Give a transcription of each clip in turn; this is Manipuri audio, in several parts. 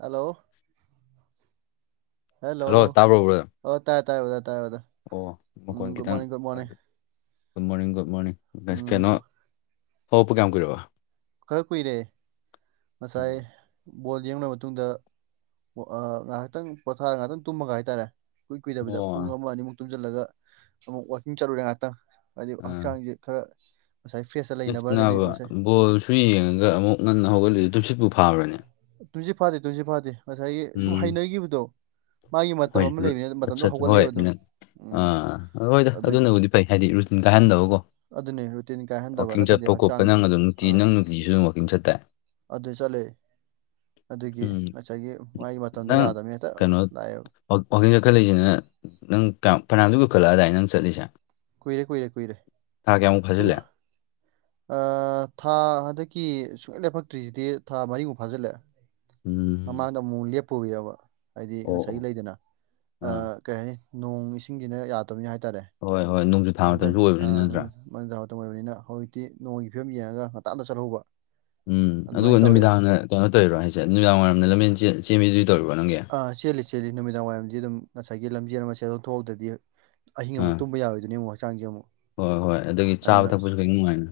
ꯍꯂꯣ ꯍꯦꯜꯂꯣ ꯍꯜꯂꯣ ꯇꯥꯕ꯭ꯔꯣ ꯕ꯭ꯔꯗꯔ ꯑꯣ ꯇꯥꯏꯌꯦ ꯇꯥꯏꯌꯦ ꯑꯣ ꯇꯥꯏꯌꯦ ꯑꯣ ꯎꯝ ꯃꯈꯣꯟ ꯒꯨꯗ ꯈꯤꯇꯪ morning good morning good morning good morning ꯎꯝ ꯀꯩꯅꯣ ꯍꯣ- ꯍꯧꯒꯠꯄ ꯀꯌꯥꯝ ꯀꯨꯏꯔꯕ ꯈꯔ ꯀꯨꯏꯔꯦ ꯉꯁꯥꯏ ꯎꯝ. ꯕꯣꯜ ꯌꯦꯡꯂꯣꯢꯕ ꯃꯇꯨꯡꯗ ꯉꯥꯏꯍꯥꯛꯇꯪ ꯄꯣꯊꯥ ꯉꯥꯏꯍꯥꯛꯇꯪ ꯇꯨꯝꯃꯒ ꯍꯥꯏꯇꯥꯔꯦ ꯀꯨꯏ ꯀꯨꯏꯗꯕꯤꯗ ꯄꯨꯡ ꯑꯣ ꯑꯃ ꯑꯅꯤꯃꯨꯛ ꯇꯨꯝꯁꯤꯜꯂꯒ ꯑꯃꯨꯛ ꯋꯥꯀꯤꯡ ꯆꯠꯂꯨꯔꯦ ꯉꯥꯏꯍꯥꯛꯇꯪ ꯍꯥꯏꯗꯤ ꯍꯛꯆꯥꯡꯁꯦ ꯈꯔ ꯉꯁꯥꯏ ꯐ꯭ꯔꯦꯁ ꯌꯦꯁꯅꯕ ꯕꯣꯜꯁꯨ ꯌꯦꯡꯉꯒ ꯑꯃꯨꯛ ꯉꯟꯅ ꯍꯧꯒꯠꯂꯤ ꯨꯇꯨꯝꯁꯤꯠꯄꯨ ꯐꯥꯕ꯭ꯔꯅꯦ ꯇꯨꯝꯁꯤꯠ ꯐꯥꯗꯦ ꯇꯨꯝꯁꯤꯠ ꯐꯥꯗꯦ ꯉꯁꯥꯏꯒꯤ ꯁꯨꯝ ꯎꯝ ꯍꯩꯅꯈꯤꯕꯗꯣ ꯃꯥꯒꯤ ꯃꯇꯝ ꯍꯣꯏ ꯑꯃ ꯔꯨ- ꯂꯩꯕꯅꯤ ꯑꯠꯆꯥ ꯃꯇꯝꯗꯣ ꯑꯠꯆꯥ ꯍꯣꯏ ꯍꯧꯒꯠꯂꯤꯑꯕ ꯑꯗꯨꯝ ꯅꯪ ꯎꯝ ꯑꯥ ꯍꯣꯏꯗ ꯑꯗꯨꯒꯤ ꯑꯗꯨꯅꯕꯨꯗꯤ ꯐꯩ ꯍꯥꯏꯗꯤ ꯔꯨꯇꯤꯟ ꯀꯥꯏꯍꯟꯗꯕꯀꯣ ꯑꯗꯨꯅꯦ ꯔꯨꯇꯤꯟ ꯀꯥꯏꯍꯟꯗꯕ ꯋꯥꯛꯀꯤꯡ ꯅꯠꯇ꯭ꯔꯗꯤ ꯆꯠꯄ ꯈꯣꯠꯄ ꯍꯛꯆꯥꯡꯗꯣ ꯅꯪ ꯑꯗꯨꯝ ꯅꯨꯡꯇꯤ ꯑꯥ ꯅꯪ ꯅꯨꯡꯇꯤꯁꯨ ꯑꯗꯨꯝ ꯋꯥꯛꯀꯤꯡ ꯆꯠꯇꯥꯏ ꯑꯗꯨ ꯆꯥꯠꯂꯦ ꯑꯗꯨꯒꯤ ꯎꯝ ꯉꯁꯥꯏꯒꯤ ꯃꯥꯒꯤ ꯃꯇꯝꯗꯣ ꯅꯪ ꯌꯥꯗꯕꯅꯤ ꯍꯦꯛꯇ ꯀꯩꯅꯣ ꯂꯥꯛꯑꯦꯕ ꯋꯥꯛꯀꯤꯡ ꯀꯠꯈꯠꯂꯛꯏꯁꯤꯅ ꯅꯪ ꯀꯌꯥꯝ ꯐꯅꯥꯌꯥꯝꯗꯤ ꯀꯨꯢꯈꯠꯂꯛ ꯑꯗꯥꯏ ꯅꯪ ꯆꯠꯂꯤꯁꯦ ꯀꯨꯏꯔꯦ ꯀꯨꯏꯔꯦ ꯀꯨꯏꯔꯦ ꯊꯥ ꯀꯌꯥꯃꯨꯛ ꯁꯨꯝ ꯐꯥꯖꯤꯜꯂꯛꯑꯦ ꯊꯥ ꯍꯟꯗꯛꯀꯤ ꯁꯨꯡꯛꯩ ꯂꯦꯞꯄꯛꯇ꯭ꯔꯤꯁꯤꯗꯤ ꯊꯥ ꯃꯔꯤꯃꯨꯛ ꯐꯥꯖꯤꯜꯂꯦ ꯎꯝ ꯃꯥꯡꯗ ꯑꯃꯨꯛ ꯂꯦꯞꯄꯨꯕ ꯍꯥꯏꯗꯤ ꯑꯣ ꯑꯣ ꯉꯁꯥꯏꯒꯤ ꯂꯩꯗꯅ ꯑꯥ ꯀꯩ ꯍꯥꯏꯅꯤ ꯅꯣꯡ ꯏꯁꯤꯡꯁꯤꯅ ꯌꯥꯗꯕꯅꯤ ꯍꯥꯏꯇꯥꯔꯦ ꯍꯣꯏ ꯍꯣꯏ ꯅꯣꯡꯁꯨꯨ ꯊꯥ ꯃꯇꯝꯁꯨ ꯑꯣꯏꯕꯅꯤ ꯅꯠꯇ꯭ꯔꯥ ꯅꯣꯡꯖꯨ ꯊꯥ ꯃꯇꯝ ꯑꯣꯏꯕꯅꯤꯅ ꯍꯧꯖꯤꯛꯇꯤ ꯅꯣꯡ ꯐꯤꯕꯝ ꯌꯦꯡꯉꯒ ꯉꯥꯟꯇ ꯆꯠꯍꯧꯕ ꯎꯝ ꯑꯗꯨꯒ ꯑꯗꯨꯃꯥꯏꯅ ꯇꯧꯔꯦ ꯅꯨꯃꯤꯗꯥꯡꯅ ꯀꯩꯅꯣ ꯇꯧꯔꯣ ꯍꯥꯏꯁꯦ ꯅꯨꯃꯤꯗꯥꯡ ꯋꯥꯏꯔꯝꯗ ꯂꯝꯖꯦꯟ ꯆꯦꯟꯕꯤꯗꯨꯗꯤ ꯇꯧꯔꯤꯕ꯭ꯔꯣ ꯅꯪꯒꯤ ꯑꯥ ꯆꯦꯜꯂꯤ ꯆꯦꯜꯂꯤ ꯅꯨꯃꯤꯗꯥꯡ ꯋꯥꯏꯔꯝꯗꯤ ꯑꯗꯨꯝ ꯉꯁꯥꯏꯒꯤ ꯂꯝꯖꯦꯜ ꯑꯃ ꯁꯤꯗ ꯊꯣꯛꯍꯧꯗ꯭ꯔꯗꯤ ꯑꯍꯤꯡ ꯑꯥ ꯑꯃꯨꯛ ꯇꯨꯝꯕ ꯌꯥꯔꯣꯏꯗꯨꯢꯅꯦ ꯑꯃꯨꯛ ꯍꯛꯆꯥꯡꯁꯦ ꯑꯃꯨꯛ ꯍꯣꯏ ꯍꯣꯏ ꯑꯗꯨꯗꯒꯤ ꯆꯥꯕ ꯊꯛꯄꯁꯨ ꯈꯤꯡ ꯅꯨꯡꯉꯥꯏꯅ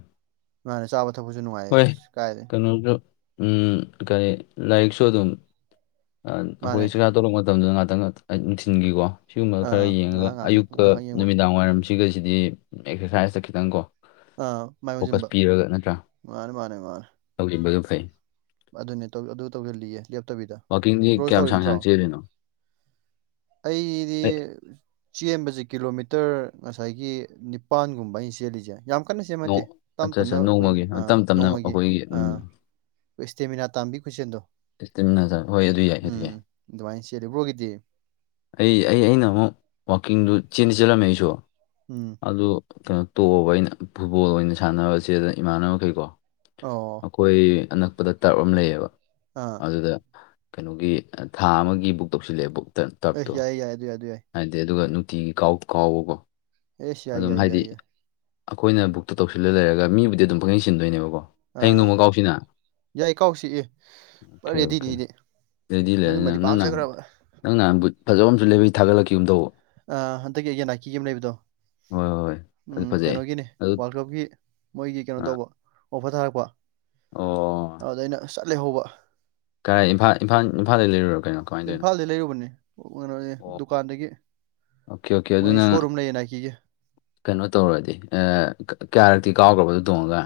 ꯃꯥꯥꯟꯅꯦ ꯆꯥꯕ ꯊꯛꯄꯁꯨ ꯅꯨꯡꯉꯥꯏꯌꯦ ꯍꯣꯏ ꯑꯁ ꯀꯥꯏꯗꯩ ꯀꯩꯅꯣꯁꯨ ꯀꯔꯤ ꯂꯥꯏꯔꯤꯛꯁꯨ ꯑꯗꯨꯝ ꯃꯥꯅꯦ ꯑꯩꯈꯣꯏ ꯇꯣꯂꯛ ꯃꯇꯝꯗ ꯉꯍꯥꯛꯇꯪ ꯅꯨꯡꯊꯤꯟꯒꯤꯀꯣ ꯁꯤꯒꯨꯝꯕ ꯈꯔ ꯑꯥ ꯌꯦꯡꯉꯒ ꯉꯥꯏꯍꯥꯛ ꯉꯥꯏꯍꯥꯛ ꯑꯌꯨꯛꯀ ꯉꯥꯏꯍꯥꯛ ꯉꯥꯏꯍꯥꯛ ꯌꯦꯡꯕ ꯅꯨꯃꯤꯗꯥꯡ ꯋꯥꯏꯔꯝꯁꯤ ꯁꯤꯒꯁꯤꯗꯤ ꯑꯦꯛꯁꯔꯁꯥꯏꯖꯇ ꯈꯤꯇꯪ ꯀꯣ ꯑꯥ ꯃꯥꯏ ꯑꯣꯟꯖꯤꯟꯕ ꯃꯥꯅꯦ ꯃꯥꯅꯦ ꯃꯥꯅꯦ ꯇꯧꯖꯤꯟꯕꯗ ꯐꯩ ꯑꯗꯨꯅꯦ ꯑꯗꯨ ꯇꯧꯁꯤꯜꯂꯤꯌꯦ ꯂꯦꯞꯇꯕꯤꯗ ꯋꯥꯛꯀꯤꯡꯗꯤ ꯕ꯭ꯔꯣꯁꯨ ꯀꯌꯥꯝ ꯇꯧꯔꯤꯕ ꯁꯥꯡ ꯅꯠꯇ꯭ꯔꯣ ꯁꯥꯡ ꯆꯦꯜꯂꯤꯅꯣ ꯑꯩꯗꯤ ꯑꯦ ꯆꯦꯟꯕꯁꯦ ꯀꯤꯂꯣꯃꯤꯇ ꯍꯇꯔ ꯉꯁꯥꯏꯒꯤ ꯅꯤꯄꯥꯟꯒꯨꯝꯕ ꯑꯩꯅ ꯆꯦꯜꯂꯤꯁꯦ ꯌꯥꯝ ꯀꯟꯅ ꯁꯦꯝꯕ ꯅꯣꯡ ꯅꯠꯇꯦ ꯇꯞ ꯑꯠꯆꯥ ꯑꯠꯆꯥ ꯇꯞꯅ ꯑꯩꯈꯣꯏꯒꯤ ꯅꯣꯡꯃꯒꯤ ꯑꯥ ꯇꯞ ꯇꯞꯅ ꯅꯣꯡꯃꯒꯤ ꯑꯩꯈꯣꯏꯒꯤ ꯎꯝ ꯑꯥ ꯏꯁꯇꯃꯤꯅꯥ ꯇꯥꯟꯕꯩ ꯈꯨꯨꯁꯤꯟꯗꯣ ꯏꯁꯇꯤꯝꯃꯤꯅ ꯍꯣꯏ ꯑꯗꯨ ꯌꯥꯏ ꯑꯗꯨ ꯌꯥꯏ ꯑꯗꯨꯃꯥꯏꯅ ꯆꯦꯜꯂꯤ ꯕ꯭ꯔꯣꯒꯤꯗꯤ ꯑꯩ ꯑꯩ ꯑꯩꯅ ꯑꯃꯨꯛ ꯋꯥꯛꯀꯤꯡꯗꯨ ꯆꯦꯟꯗꯤ ꯆꯠꯂꯝꯃꯦ ꯑꯩꯁꯨ ꯎꯝ ꯑꯗꯨ ꯀꯩꯅꯣ ꯇꯣꯛꯑꯕ ꯑꯩꯅ ꯐꯨꯠꯕꯣꯜ ꯑꯣꯏꯅ ꯁꯥꯟꯅꯔꯒ ꯏꯃꯥꯟꯅꯕꯈꯩꯀꯣ ꯑꯣ ꯑꯩꯈꯣꯏ ꯑꯅꯛꯄꯗ ꯇꯥ꯭ꯔꯞ ꯑꯃ ꯂꯩꯌꯦꯕ ꯑꯥ ꯑꯗꯨꯗ ꯀꯩꯅꯣꯒꯤ ꯊꯥ ꯑꯃꯒꯤ ꯕꯨꯛ ꯇꯧꯁꯤꯜꯂꯦꯑꯦ ꯕꯨꯛꯇ ꯑ ꯌꯥꯏꯌꯦ ꯌꯥꯏ ꯑꯗꯨ ꯌꯥꯏ ꯑꯗꯨ ꯍꯥꯏꯗꯤ ꯑꯗꯨꯒ ꯅꯨꯡꯇꯤꯒꯤ ꯀꯥꯎ ꯀꯥꯎꯕ ꯑꯦꯁ ꯌꯥꯏ ꯑꯗꯨꯝ ꯌꯥꯏ ꯍꯥꯏꯗꯤ ꯌꯥꯏ ꯌꯥꯏ ꯑꯩꯈꯣꯏꯅ ꯕꯨꯛꯇꯨ ꯇꯧꯁꯤꯜꯂ ꯂꯩꯔꯒ ꯃꯤꯕꯨꯗꯤ ꯑꯗꯨꯝ ꯄꯪꯁꯤꯟ ꯁꯤꯟꯗꯣꯏꯅꯦꯕꯀꯣ ꯑꯥ ꯌꯥꯏ ꯀꯥꯎꯁꯤꯏꯌꯦ ꯄꯨꯔ ꯑꯣꯀꯦ ꯑꯣꯀꯦ ꯔꯦꯗꯤꯅꯤꯅꯦ ꯔꯦꯗꯤ ꯂꯩꯔꯅꯤ ꯃꯗꯨꯃꯗꯤ ꯅꯪ ꯅꯪ ꯅꯍꯥꯟ ꯄꯥꯝꯖꯈ꯭ꯔꯥꯕ ꯅꯪ ꯅꯍꯥꯟ ꯕꯨꯠ ꯐꯖꯕ ꯑꯃꯁꯨ ꯂꯩꯕꯩ ꯊꯥꯒꯠꯂꯛꯈꯤꯕꯒꯤ ꯑꯃ ꯇꯧꯕ ꯍꯟꯗꯛꯀꯤ ꯑꯩꯒꯤ ꯅꯥꯏꯀꯤꯒꯤ ꯑꯃ ꯂꯩꯕꯗꯣ ꯍꯣꯏ ꯍꯣꯏ ꯎꯝ ꯑꯗꯨ ꯐꯖꯩ ꯀꯩꯅꯣꯒꯤꯅꯤ ꯑꯗꯨ ꯋꯥꯔꯜ ꯀꯞꯀꯤ ꯃꯣꯏꯒꯤ ꯀꯩꯅꯣ ꯑ ꯇꯧꯕ ꯑꯣꯐꯔ ꯊꯥꯔꯛꯄ ꯑꯣ ꯑꯗꯨꯗ ꯑꯩꯅ ꯆꯠ ꯂꯩꯍꯧꯕ ꯀꯥꯏ ꯏꯝꯐꯥ ꯏꯝꯐꯥ ꯏꯝꯐꯥꯜꯗ ꯂꯩꯔꯤꯔ ꯀꯩꯅꯣ ꯀꯃꯥꯏꯅ ꯇꯧꯔꯤꯅꯣ ꯏꯝꯐꯥꯜꯗꯒꯤ ꯂꯩꯔꯨꯕꯅꯦ ꯀꯩꯅꯣ ꯑꯣ ꯗꯨꯀꯥꯟꯗꯒꯤ ꯑꯣꯀꯦ ꯑꯣꯀꯦ ꯃꯣꯏ ꯑꯗꯨꯅ ꯁꯣꯔꯨꯝ ꯂꯩꯌꯦꯅ ꯅꯥꯢꯀꯤꯒꯤ ꯀꯩꯅꯣ ꯇꯧꯔꯗꯤ ꯀꯌꯥꯔꯛꯇꯤ ꯀꯥꯎꯈ꯭ꯔꯕ ꯑꯗꯨ ꯇꯣꯡꯉꯒ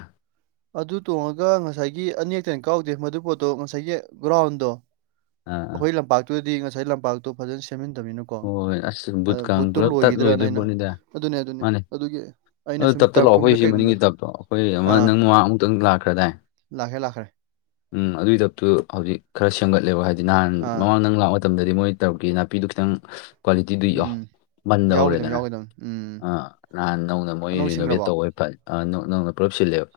ꯑꯗꯨ ꯇꯣꯡꯉꯒ ꯉꯁꯥꯏꯒꯤ ꯑꯅꯤꯔꯛꯇꯩ ꯍꯦꯟ ꯀꯥꯎꯗꯦ ꯃꯗꯨ ꯄꯣꯠꯇꯣ ꯉꯁꯥꯏꯒꯤ ꯒ꯭ꯔꯥꯎꯟꯗꯣ ꯑꯥ ꯑꯥ ꯑꯩꯈꯣꯏ ꯂꯝꯄꯥꯛꯇꯨꯗꯗꯤ ꯉꯁꯥꯏ ꯂꯝꯄꯥꯛꯇꯣ ꯐꯖꯅ ꯁꯦꯝꯖꯤꯟꯗꯃꯤꯅ ꯀꯣ ꯍꯣꯏ ꯍꯣꯏ, ꯑꯁ ꯑꯗꯨ ꯕꯨꯠꯀ ꯕꯨꯠꯇꯨ ꯄꯨꯂꯞ ꯇꯠ ꯂꯣꯏꯈꯤꯗ꯭ꯔꯅ ꯂꯣꯏꯗꯣꯏ ꯑꯩꯅ ꯄꯣꯠꯅꯤꯗ ꯑꯗꯨꯅꯦ ꯑꯗꯨꯅꯤ ꯃꯥꯅꯦ ꯑꯗꯨꯒꯤ ꯑꯩꯅ ꯑꯗꯨ ꯁꯨꯝ ꯇꯞꯇ ꯂꯥꯛꯑꯣ ꯑꯩꯈꯣꯏ ꯇꯔꯐꯀꯨꯝꯕꯗ ꯁꯤ ꯃꯅꯤꯡꯒꯤ ꯀꯩꯒꯨꯝꯕꯗ ꯇꯞꯇꯣ ꯑꯩꯈꯣꯏ ꯑꯃ ꯑꯥ ꯅꯪ ꯅꯃꯥꯡ ꯑꯃꯨꯛꯇꯪ ꯂꯥꯛꯈ꯭ꯔꯗꯥꯏ ꯂꯥꯛꯈ꯭ꯔꯦ ꯂꯥꯛꯈ꯭ꯔꯦ ꯎꯝ ꯑꯗꯨꯏ ꯗꯞꯇꯨ ꯍꯧꯖꯤꯛ ꯈꯔ ꯁꯦꯝꯒꯠꯂꯦꯕ ꯍꯥꯏꯗꯤ ꯅꯍꯥꯟ ꯑꯥ ꯃꯃꯥꯡꯗ ꯅꯪ ꯂꯥꯛ ꯃꯇꯝꯗꯗꯤ ꯃꯣꯏ ꯇ꯭ꯔꯞꯀꯤ ꯅꯥꯄꯤꯗꯨꯣ ꯈꯤꯇꯪ ꯀ꯭ꯋꯥꯂꯤꯇꯤꯗꯨ ꯏꯣ ꯎꯝ ꯃꯟꯗ ꯌꯥꯎꯒꯗꯕꯅꯤ ꯍꯧꯔꯦꯗꯅ ꯌꯥꯎꯒꯗꯕꯅꯤ ꯎꯝ ꯑꯥ ꯅꯍꯥꯟ ꯅꯧꯅ ꯃꯣꯏ ꯑꯅꯧ ꯔꯤꯅꯣꯚꯦꯠ ꯁꯤꯡꯈ꯭ꯔꯕꯣ ꯇꯧꯕꯏ ꯐ ꯅꯧꯅ ꯄꯨꯂꯞ ꯁꯤꯜꯂꯦꯕ